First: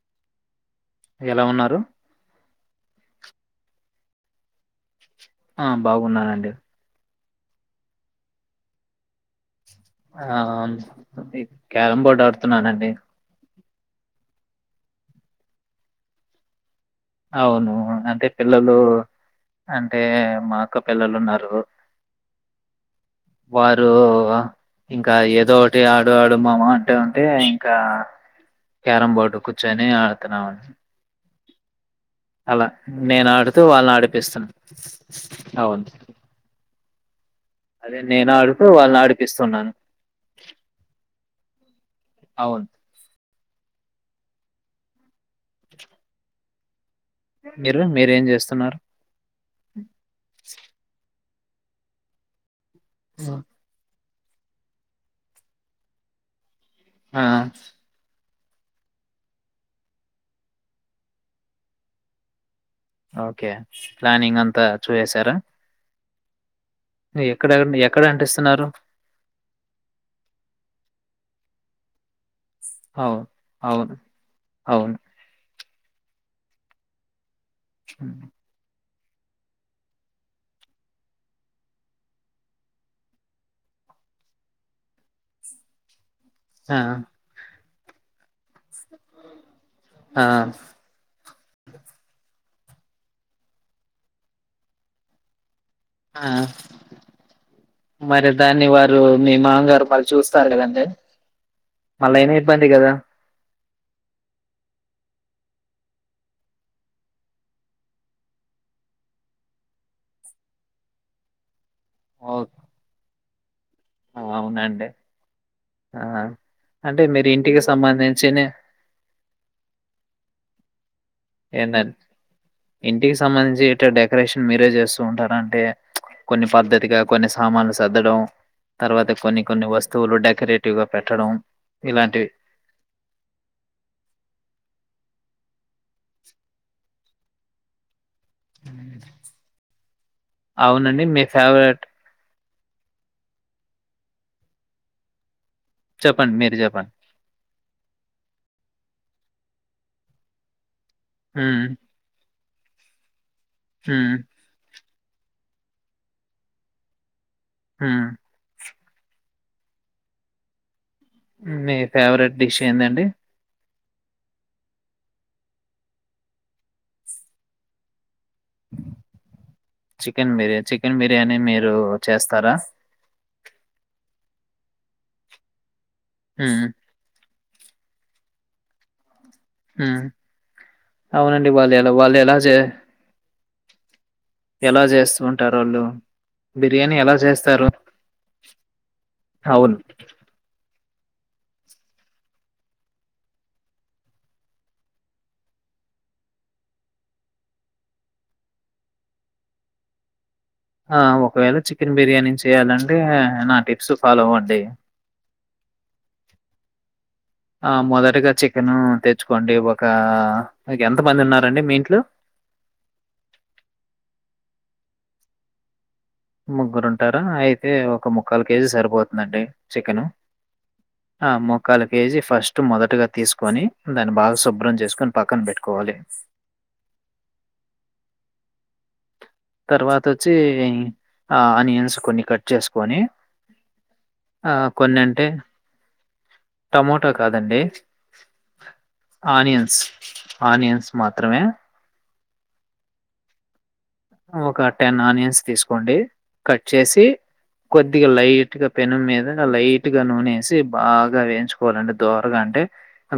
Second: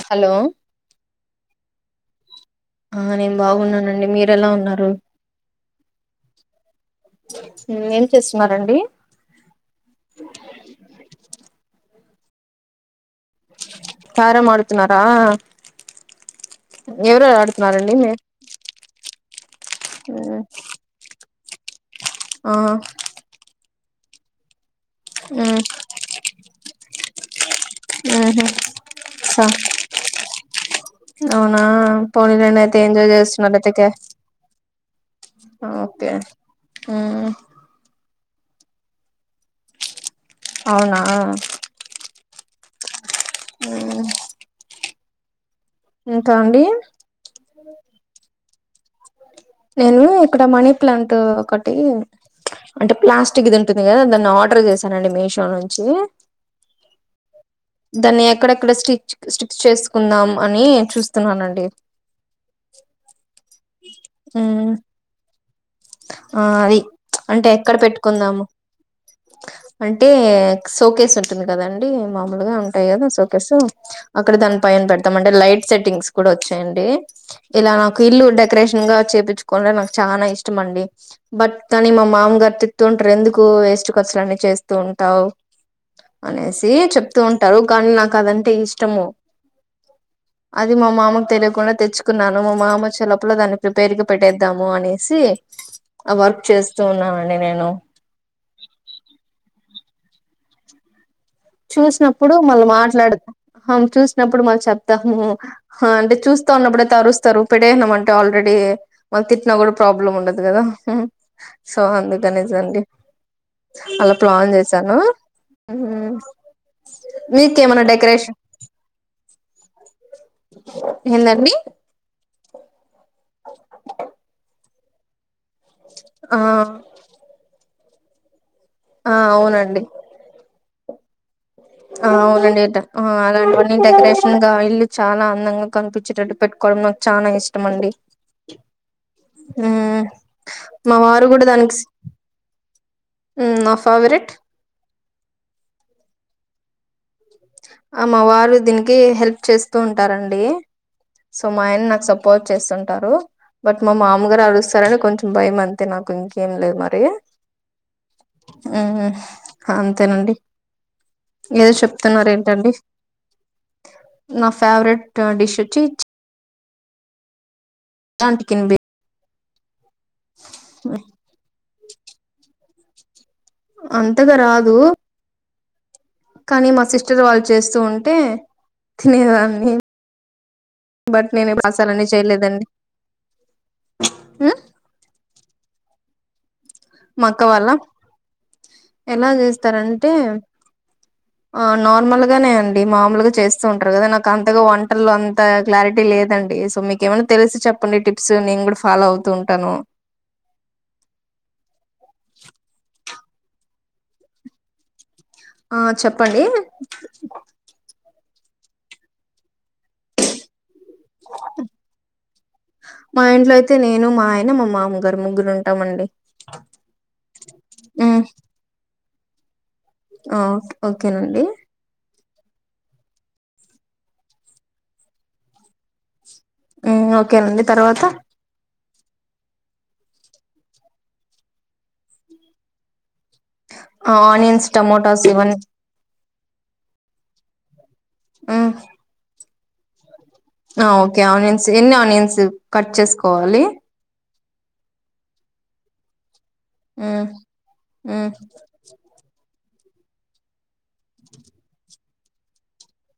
Hello ఎలా ఉన్నారు ఆ నేను బాగున్నానండి మీరెలా ఉన్నారు ఆ బాగున్నానండి ఏం చేస్తున్నారండి ఆమ్ అది క్యారం బోర్డు ఆడుతున్నానండి క్యారమ్ ఆడుతున్నారా ఎవరెవరు అవును ఆడుతున్నారండి మీ అంటే పిల్లలు అంటే మా అక్క పిల్లలు ఉన్నా రు ఆ వారు ఇంకా ఏదో మ్మ్ ఒకటి ఆడు ఆడు మామా అంటా ఉంటే కా మ్మ్ క్యారం బోర్డు స కూర్చొని ఆడుతున్నాము అవునా పోనిలేండి అయితే ఎంజాయ్ నేను చేస్తున్నారు ఆడుతూ ఎతికే వాళ్ళని ఆడిపిస్తున్నా. ఆ అవును. ఓకే ఉమ్ అదే నేను ఆడుతూ వాళ్ళని ఆడి అవునా అవున్ ఊ ఇంకా అండి మీరు మీరేం చేస్తున్నారు నేను ఇక్కడ మనీ ప్లాంట్ ఒకటి అంటే ప్లాస్టిక్ది ఉంటుంది కదా దాన్ ఆర్డర్ చేశానండి మీషో నుంచి ఆ అక్కడక్కడ స్టిచ్ స్టిక్ చేసుకుందాం అని చూస్తున్నానండి ఓకే ప్లానింగ్ అంతా ఉమ్ చూసేసారా ఆ ఆవి అంటే ఎక్కడ పెట్టుకుందాము అంటే సోకేస్ ఉం టుంది కదండి మామూలుగా ఉంటాయి కదా అవును సోకేసు అవును అక్కడ దాని పైన అవును పెడతాం అండి లైట్ సెట్టింగ్స్ కూడా వచ్చాయండి ఇలా నాకు ఇల్లు డెకరేషన్ గా చెయ్యిపించుకుంటే నాకు చానా ఇష్ ష్టంమండి బట్ కానీ మా మామగారు తిత్తుంటారు ఎందుకు వేస్ట్ ఖర్చులు అన్నీ చేస్తూ ఉంటావ్ అనేసి ఆ చెప్తూ ఉంటారు కానీ నాకు అది అన్ టె ఇష్టము ఆ అది మా మామకు తెలియకుండా తెచ్చుకున్నా ఇంగ మా మామ వచ్చేలోపల దాన్ని ప్రిపేర్గా పెట్టేద్దాము అనేసి ఆ వర్క్ చేస్తూ ఉన్నానండి నేను మరి దాన్ని వారు మీ మాంగారు వాళ్ళు చూస్తారు కదండి మళ్ళయినా చూసినప్పుడు మళ్ళ ఇబ్బంది కదా మాట్లాడ హా చూసినప్పుడు మళ్ళ చెప్తాము హా అంటే చూస్తా ఉన్నప్పుడైతే అరుస్తారు పెడేనాం అంటే ఆల్రెడీ డి వాల్ తిట్టినా కూడా ప్రాబ్లం ఉండదు కదా సో ఓ అందుకనేసండి అలా ప్లాన్ అవునండి చేసాను ఆ ఉమ్ అంటే మీరు ఇంటికి సంబంధించిన ఎందండి ఏందండి ఇంటికి సంబంధించి ఇటే డెకరేషన్ మీరే చేస్తూ ఉంటారా అ అంటే ఆ కొన్ని పద్ధతిగా కొన్ని సామాన్లు సర్దడం తర్వాత ఆ కొన్ని కొన్ని అవునండి వస్తువులు డెకరేటివ్ గా పెట్టడం ఆ ఇలాంటివి అవునండి ఇట్ట అలాంటివన్ని డెకరేషన్ గా ఇల్లు చానా అందంగా కనిపించేటట్టు పెట్టుకోవడం నాకు చాలా ఇష్టం అండి హ్మ్ మా అవునండి మీ వారు కూడా దానికి ఫేవరెట్ నా ఫేవరెట్ చెప్పండి మీరు చెప్పండి ఆ మా వారు దీనికి హెల్ప్ చేస్తూ ఉంటారండి సో మా ఉమ్ ఆయన నాకు సపో పోర్ట్ చేస్తుంటారు బట్ మా ఉమ్ మామగారు అరుస్తారని కొంచెం భయం అంతే నాకు ఇంకేం లేదు మరి హ్మ్ ఉమ్మ్ అంతేనండి ఏదో మీ చెప్తున్నారు ఫేవరెట్ డిష్ ఏంటండి ఏందండి నా ఫేవరెట్ డిష్ వచ్చి లాంటి కెన్ బి చికెన్ మిరె చికెన్ బిర్యానీ మీరు చేస్తారా అంతగా రాదు హ్మ్. కానీ మా సిస్టర్ వాళ్ళు చేస్తూ ఉంటే తినేదాన్ని హ్మ్. బట్ అవునండి నేను వాళ్ళు ఎలా మసాలనే వాళ్ళు ఎలా జే చేయలేదండి మ్మ్? ఎలా జేస్తూ ఉంటారు వాళ్ళు బిర్యానీ ఎలా మా అక్క జేస్తారు వాళ్ళ ఎలా అవును చేస్తారంటే ఆ నార్మల్ గానే అండి మామూలుగా చేస్తూ ఉంటారు కదా నాకు అంతగా వంటలు అంత క్లారిటీ లేద డి సో మీకేమైనా తెలిసి చెప్పండి టిప్స్ నేను కూడా ఫాలో అవుతూ ఉంటాను [inaudible] ఒకవేళ చికెన్ బిర్యానీ చేయ్యాలంటే నా టిప్స్ ఫాలో అవ్వండి ఆ చెప్పండి ఆ మొదటిగా చికెన్ తెచ్చుకోండి ఇవ ఒక మీ ఎంత మంది ఉన్నారండి మీ ఇంట్లో మా ఇంట్లో అయితే నేను మా ఆయన మా మామగారు ముగ్గురు ఉంటామండి ముగ్గురుంటారా అయితే ఒక మ్మ్ ముక్కాలు కేజీ సరిపోతుందండి చికెను ఆ ఓకేనండి ముక్కాల కేజీ ఫస్ట్ మొదటగా తీస్కొని దాన్ని బాగా శుభ్రం చేస్కొని పక్కన పెట్టుకోవాలి ఓకేనండి తర్వాత తర్వాత వచ్చి ఆనియన్స్ కొన్ని కట్ చేసుకొని ఆ ఆనియన్స్ కొన్ని టమోటాస్ అంటే ఇవన్నీ టమోటా కాదండి మ్మ్ బస్ ఆ ఓకే ఆనియన్స్ ఎన్ని ఆనియన్స్ కట్ చేసుకోవాలి ఒక టెన్ ఆనియన్స్ తీసుకోండి కట్ చేసి మ్మ్ కొద్దిగా మ్మ్ లైట్ గా పెనం మీద లైట్ గా నూనెసి బాగా వేయించుకోవాలండి దోరగా అంటే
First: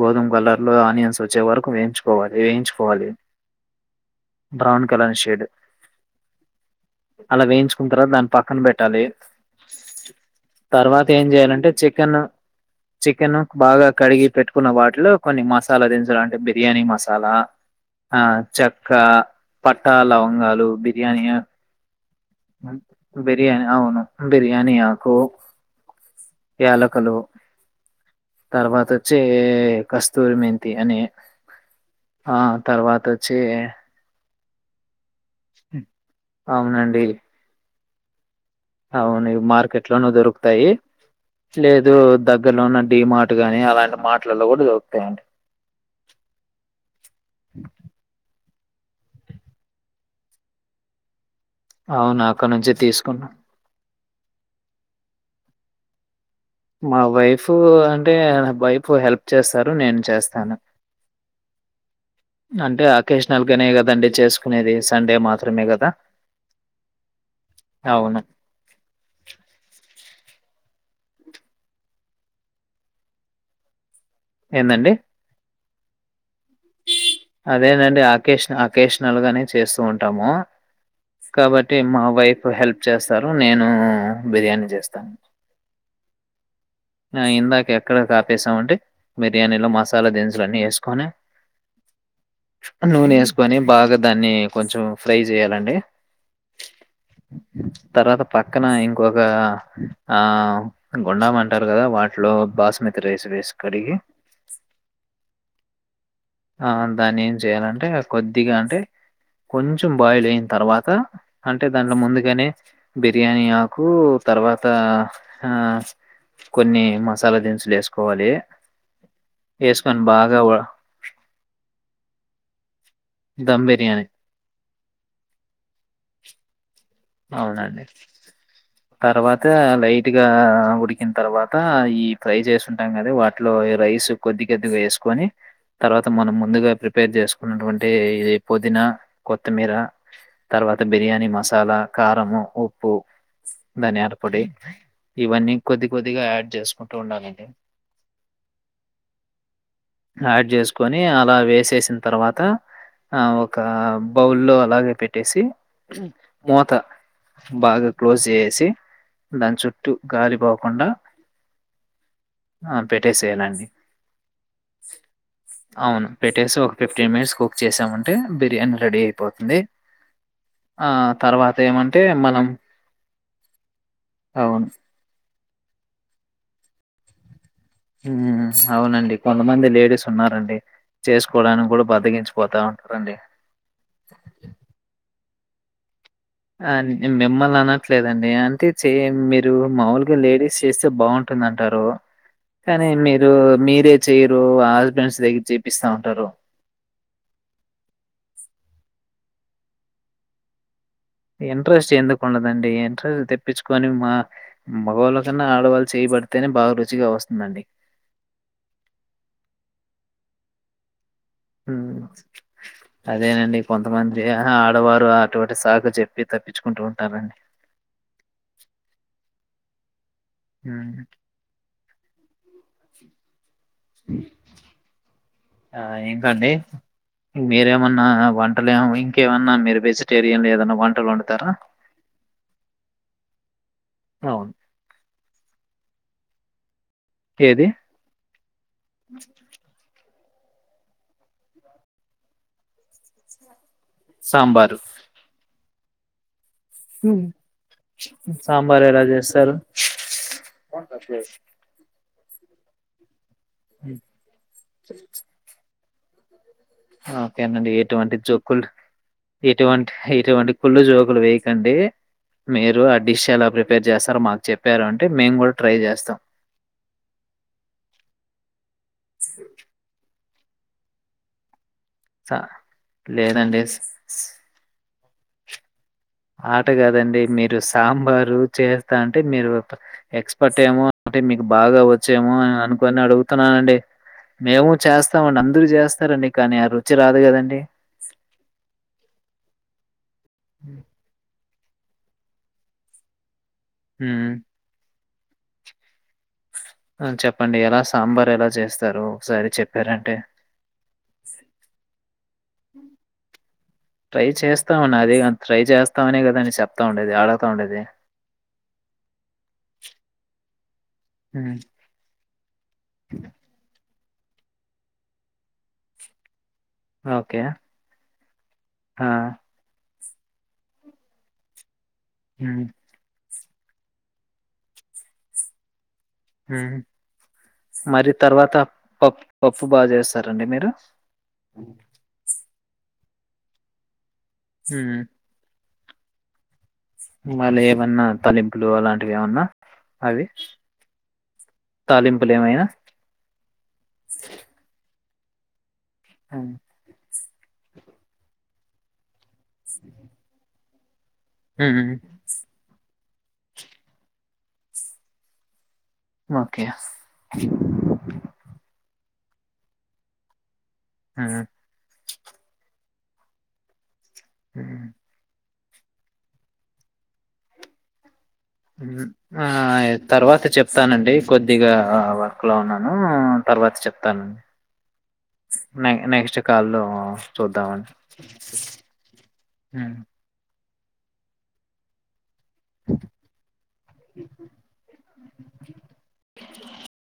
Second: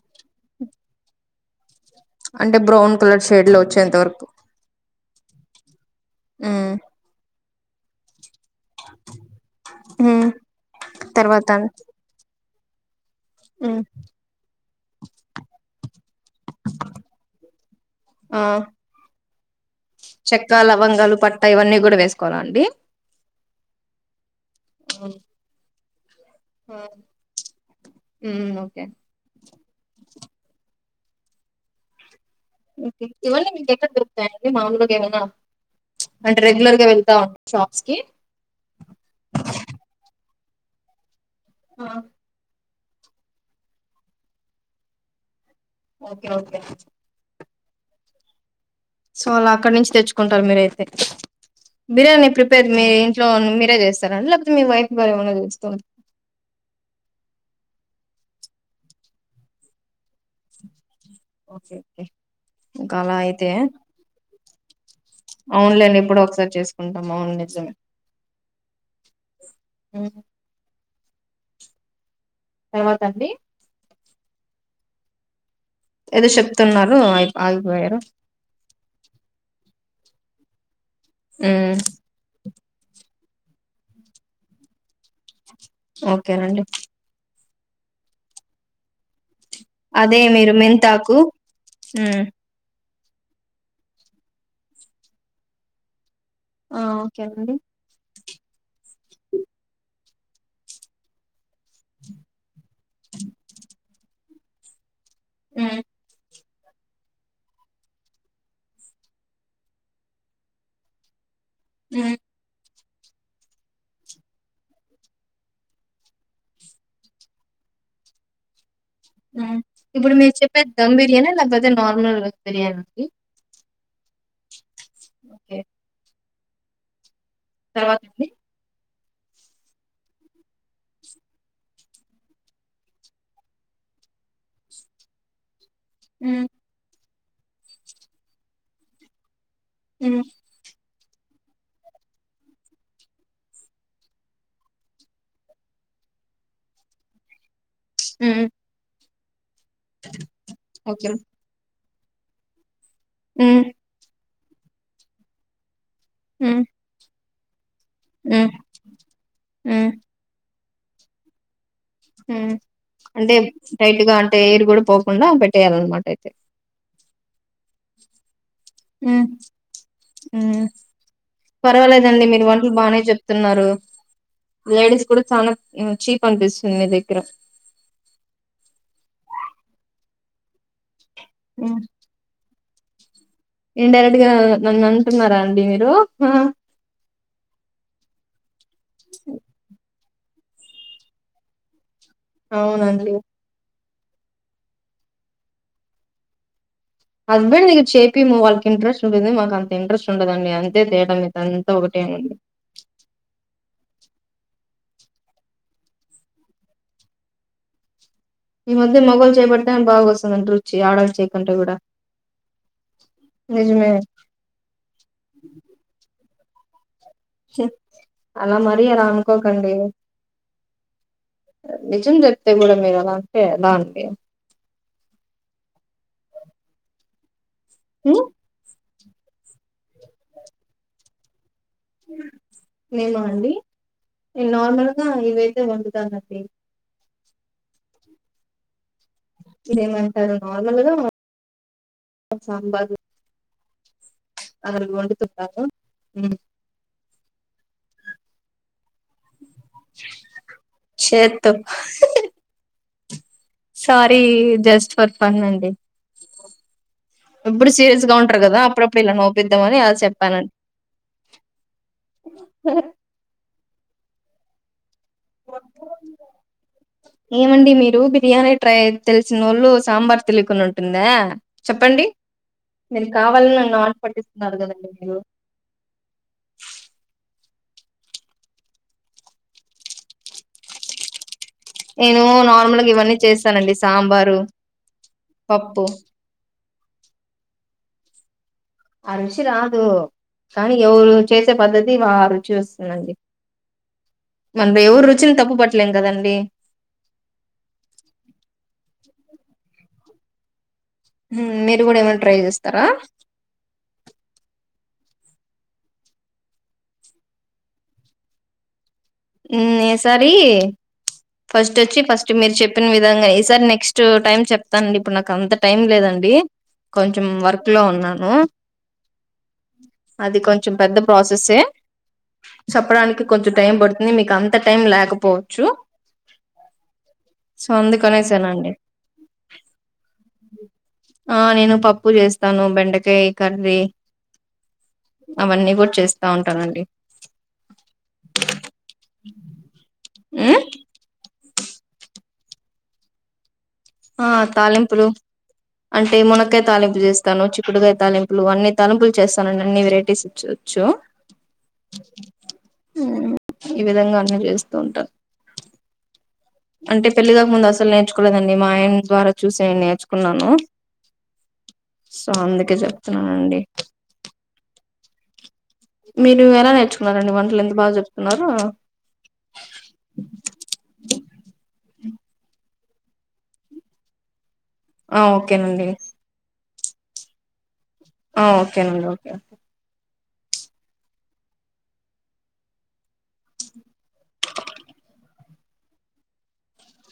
గోధుమ కలర్ లో ఆనియన్స్ వచ్చే వరకు వేయి కోవాలి అంటే బ్రౌన్ వేయించుకోవాలి కలర్ షేడ్ లో వచ్చేంత బ్రౌన్ కలర్ షేడ్ హ్మ్ అలా వేయించుకున్న తర్వాత దాన్ పక్కన బెట్టాలి మ్మ్ తర్వాత ఏం చేయాలంటే చికెన్ చికెన్ మ్మ్ బాగా కడిగి పెట్టుకున్న వాటిలో కొన్ని మసాలా దినుసులు అంటే బిర్యానీ మసాలా ఆ చెక్క పటాలౌ చెక్క లవంగాలు పట్టా ఇవన్నీ కూడా వేస్ బిర్యాని అవును బిర్యాని ఆకు యలకలు మ్మ్ ఓకే తర్వాత వచ్చే కస్తూరి మెంతి అని ఆ తర్వాత వచ్చి అంటే మామూలుగా ఏమైనా అంటే రెగ్యులర్ గా అవునండి వెళ్తావా షాప్స్ కి తాయి లేదు దగ్గరలోన డి మాట్ గాని అలాంటి మార్ట్లలో కూడా దొరుకుతాయండి ఓకే ఓకే సో అలా అక్కడి నుంచి తెచ్చుకుంటారు మీరయితే అవును బిర్యానీ అక్కడ ఇప్పియ్యకపోయారు నుంచి మీ తీసుకున్నా ఇంట్లో మీరే చేస్త లేకపోతే మీ వైఫ్ గారు ఏమన్నా చూస్తుంది మా వైఫ్ అంటే వైఫ్ హెల్ప్ చేస్తారు నేను చేస్తాను ఓకే ఓకే అంటే ఇంకా అలా ఆకేషనల్గానే కదండి చేసుకునేది సండే మాత్రమే కదా! అవునులేడీ ఎప్పుడో ఒకసారి చేసుకుంటాం అవును నిజమే అవును. మ్మ్ తర్వాత అండి ఏందండి ఏదో చెప్తున్నారు ఆగి ఆగిపోయారు అదేనండి ఆకేష ఆకేషనల్ గానే చేస్తూ ఉంటాము మ్మ్ కాబట్టి మా వైఫ్ హెల్ప్ చేస్తారు నేను బిర్యానీ చేస్తాను ఓకేనండి ఆ! ఇందాక ఎక్కడ కాపేసాం అంటే బిర్యానీలో మసాలా అదే దినుసులు మీరు అన్నీ వేసుకొని మెంతాకు మ్మ్ నూనె వేసుకొని బాగా దాన్ని కొంచెం ఫ్రై చేయాలండి ఆ ఓకే అండి తరువాత పక్కన ఇంకో ఇక్కొక ఆ గుడాం అంటారు కదా వాటిలో బాస్ రైస్ వేసి కడిగి మ్మ్ ఆ దాన్ని ఏం చెయాలంటే కొద్దిగా అంటే కొంచెం బాయిల్ అయిన తర్వాత అంటే దాంట్లో ఉమ్ ముందుగానే బిర్యానీ ఆకు తర్వాత ఆ కొన్ని మసాలా దినుసులు వేసుకోవాలి వేసుకొని ఇప్పుడు మీరు బాగా చెప్పేది దమ్ బిర్యానీయ లేకపోతే నార్మల్ బిర్యానీయ అండి ర్యాని ఓకే అవునండి తర్వాత అండి తర్వాత లైట్ గా ఉడికిన తర్వాత ఈ ఫ్రై చేసింటాం కదా వాటిలో రై వేసు కొద్ది కొద్దిగా వేసుకొని తర్వాత మనం ఉమ్ ముందుగా ప్రిపేర్ చేసుకున్నటువంటి ఇది పుదీనా కొత్త కొత్తిమీర ఉమ్ తర్వాత బిర్యానీ మసాలా కారంము ఉప్పు ధనియాల పొడి ఇవన్నీ కొద్ది కొద్దిగా యాడ్ చేసుకుంటూ ఉండాలి హ యాడ్ చేసుకొని ఓకే అలా వేసేసిన తర్వాత ఆ ఒక ఉమ్ బౌల్లో అలాగే పెట్టేసి ఉమ్ మూత బాగా క్లోజ్ ఉమ్ చేేసి దాని ఉమ్ చుట్టూ గాలి పోకుండా ఆ! అంటే పెట్టేసేయాలండి. టైట్గా అంటే ఎయిర్ కూడా పోకుండా పెట్టేయాలన్నమాట అయితే ఫిఫ్టీన్ మినిట్స్ కుక్ చేసామంటే బిర్యానీ రెడీ ఉమ్ అయిపోతుంది ఉమ్ ఆ తర్వాత ఏమంటే పర్వాలేదండి మీరు మనం వంటలు బాగానే చెప్తున్నారు అవును. లేడీస్ కూడా చాలా చీప్ అనిపిస్తుంది మీ దగ్గర అవునండి కొంతమంది లేడీస్ ఉన్నారండి చేసుకోవడానికి కూడా బద్దకిించిపోతా ఉంటారండి ఇన్డైరెక్ట్ గా నను అంటున్నారా అండి మీరు ఆ మిమ్మల్ని అనట్లేదండి అంటే చేయ మీరు మాములు గా లేడీస్ చేస్తే బాగుంటుందంటారు, కానీ అవునండి మీరు మీరే చేయరు, ఆ హస్బెండ్స్ దగ్గర చేపిస్తా ఉంటారు. హస్బెండ్ దగ్గర చేపియ్యము, వాళ్ళకు ఇంట్రస్ట్ ఉండిద్ది మాకు అంత ఇంట్రెస్ట్ ఉండదండి అం ఇంట్రెస్ట్ ఎందుకు ఉండదండి ఇంట్రెస్ట్ తెప్పించుకొని మా మగవాళ్ళ కన్నా ఆడవాళ్ళు చెయ్యి బడితేనే బాగా రుచిగా వస్తుందండి. ఈ మధ్య మొగోళ్ళు చేయిపడితేనే బాగా వస్తుందండి రుచి ఆడోల్ల చేయి ఉమ్ అదేనండి నిజమే కొంతమంది ఆడవారు అటువంటి సాకు చెప్ ప్పి తప్పించుకుంటు చి అలా మరీ అలా అనుకోకండి. ఉమ్ నిజం చెప్తే కూడా మీరు అలా ఎలా అండి ఆ ఏంటండీ మీరేమన్నా ఉమ్ వంటలు ఇంకేమన్నా మీరు వెజిటేరియన్ ఏదన్నా వంటలు వండుతారా నేనా అండి నేను అవును. నార్మల్గా ఇవైతే వండు తానండి ఏది ఏమంటారు నార్మల్గా సాంబార్ సాంబారు. అలా వండుతుంటాను ఉమ్ సాంబార్ ఎలా చేస్తారు. చేత్తో సారీ జస్ట్ ఫర్ ఫన్ అండి. ఎప్పుడు ఓకేనండి సీరియస్ గా ఇటువంటి ఉంటారు కదా జోక్లు అప్పుడప్పుడు ఇలా నవ్విద్దామని ఇటువంటి అలా ఇటువంటి చెప్పానండి కుళ్ళు జోకులు వేయకండి మీరు ఆ డిష్ ఎలా ప్రిపే ప్రిపేర్ చేస్తారో మాకు చెప్పారు అంటే మేము కూడా ట్రై చేస్తాం. ఏమండి మీరు బిర్యానీ ట్రై తెలిసినోళ్ళు సాంబార్ తెలియకుండ ఉంటుందా చెప్పండి. స మీరు కావాలని లేదండి స్ నన్ను స్ ఆటపట్టిస్తున్నారు కదండి. అయ్యో ఆట కాదండి మీరు సాంబారు చేస్తా అంటే మీరు ఎక్స్పర్ట్ ఏమో అంటే మీకు బాగా నేను వచ్చేమో అని నార్మల్గా అనుకొని ఇవన్నీ చేస్తానండి అడుగుతున్నానండి. సాంబారు మేము చేస్తామండి అందరు పప్పు చేస్తారండి కానీ ఆ రుచి రాదు కదండి. ఆ రుచి రాదు కానీ ఎవరు చేసే పద్ధతి వారి రుచి వస్తుందండి. హ్మ్. మనం ఎవరి రుచిని తప్పు పట్టలేం కదండి. ఆ చెప్పండి ఎలా సాంబార్ ఎలా చేస్తారు ఒకసారి చెప్పారంటే ఉమ్ మీరు కూడా ఏమైనా ట్రై చేస్తారా అదేగా ట్రై చేస్తామనే కదా అండి చెప్తా ఉండేది, అడుగుతా ఉండేది. ఉమ్ ఈసారి హ్మ్ ఫస్ట్ వచ్చి ఫస్ట్ మీరు చెప్పిన విధంగా ఈసారి నెక్స్ ట్ టైమ్ చెప్తానండి, ఇప్పుడు నాకు అంత టైం లేదండి కొంచెం ఓకే వర్క్ లో ఉన్నాను. ఆ అది కొంచెం పెద్ద ప్రాసెసే హ్మ్ చెప్పడానికి కొంచెం టైం బడుతు కాని మీకు అంత టైం లేకపోవచ్చు. ఉమ్ సో మరి తర్వాత అందుకనేసేనండి పప్పు పప్పు బాగా చేస్తారండి మీరు ఆ నేను పప్పు చేస్ తాను బెండకాయ కర్రీ హ్మ్ అవన్నీ కూడా చేస్తా ఉంటానండి. మళ్ళీ ఏమన్నా తలింపులు అలాంటివి ఏమన్నా అవి ఉమ్ తాలింపులు ఏమైనా ఆ తాలింపులు అంటే హ్మ్ మునక్కాయ తాలింపు చేస్తాను, చిక్కుడుకాయ తాలింపులు, అన్ని తాలింపులు చేస్తానండి అన్ని వెరైటీస్ వచ్చు. చో ఉ ఈ విధంగా అన్నీ చేస్తుంటా ఓకే అంటే పెళ్లికాక ముందు అసలు నేర్చుకోలేదండి మా ఆయన ద్వారా చూసి నేను నేర్చుకున్నాను ఉ సో అందుకే చెప్తున్నానండి ఉ మీరు ఎలా నేర్చుకున్నారండి వంటలు ఎంత బాగా చెప్ ఆ తర్వాత చెప్తానండి కొద్దిగా ఆ వర్క్ లో ఉన్నాను తర్వాత చెప్తాను ఆ ఓకేనండి నే నెక్స్ట్ కాల్లో చూద్దామండి ఆ ఓకేనండి ఓకే హ్మ్ ఆ [inaudible] [inaudible] [inaudible]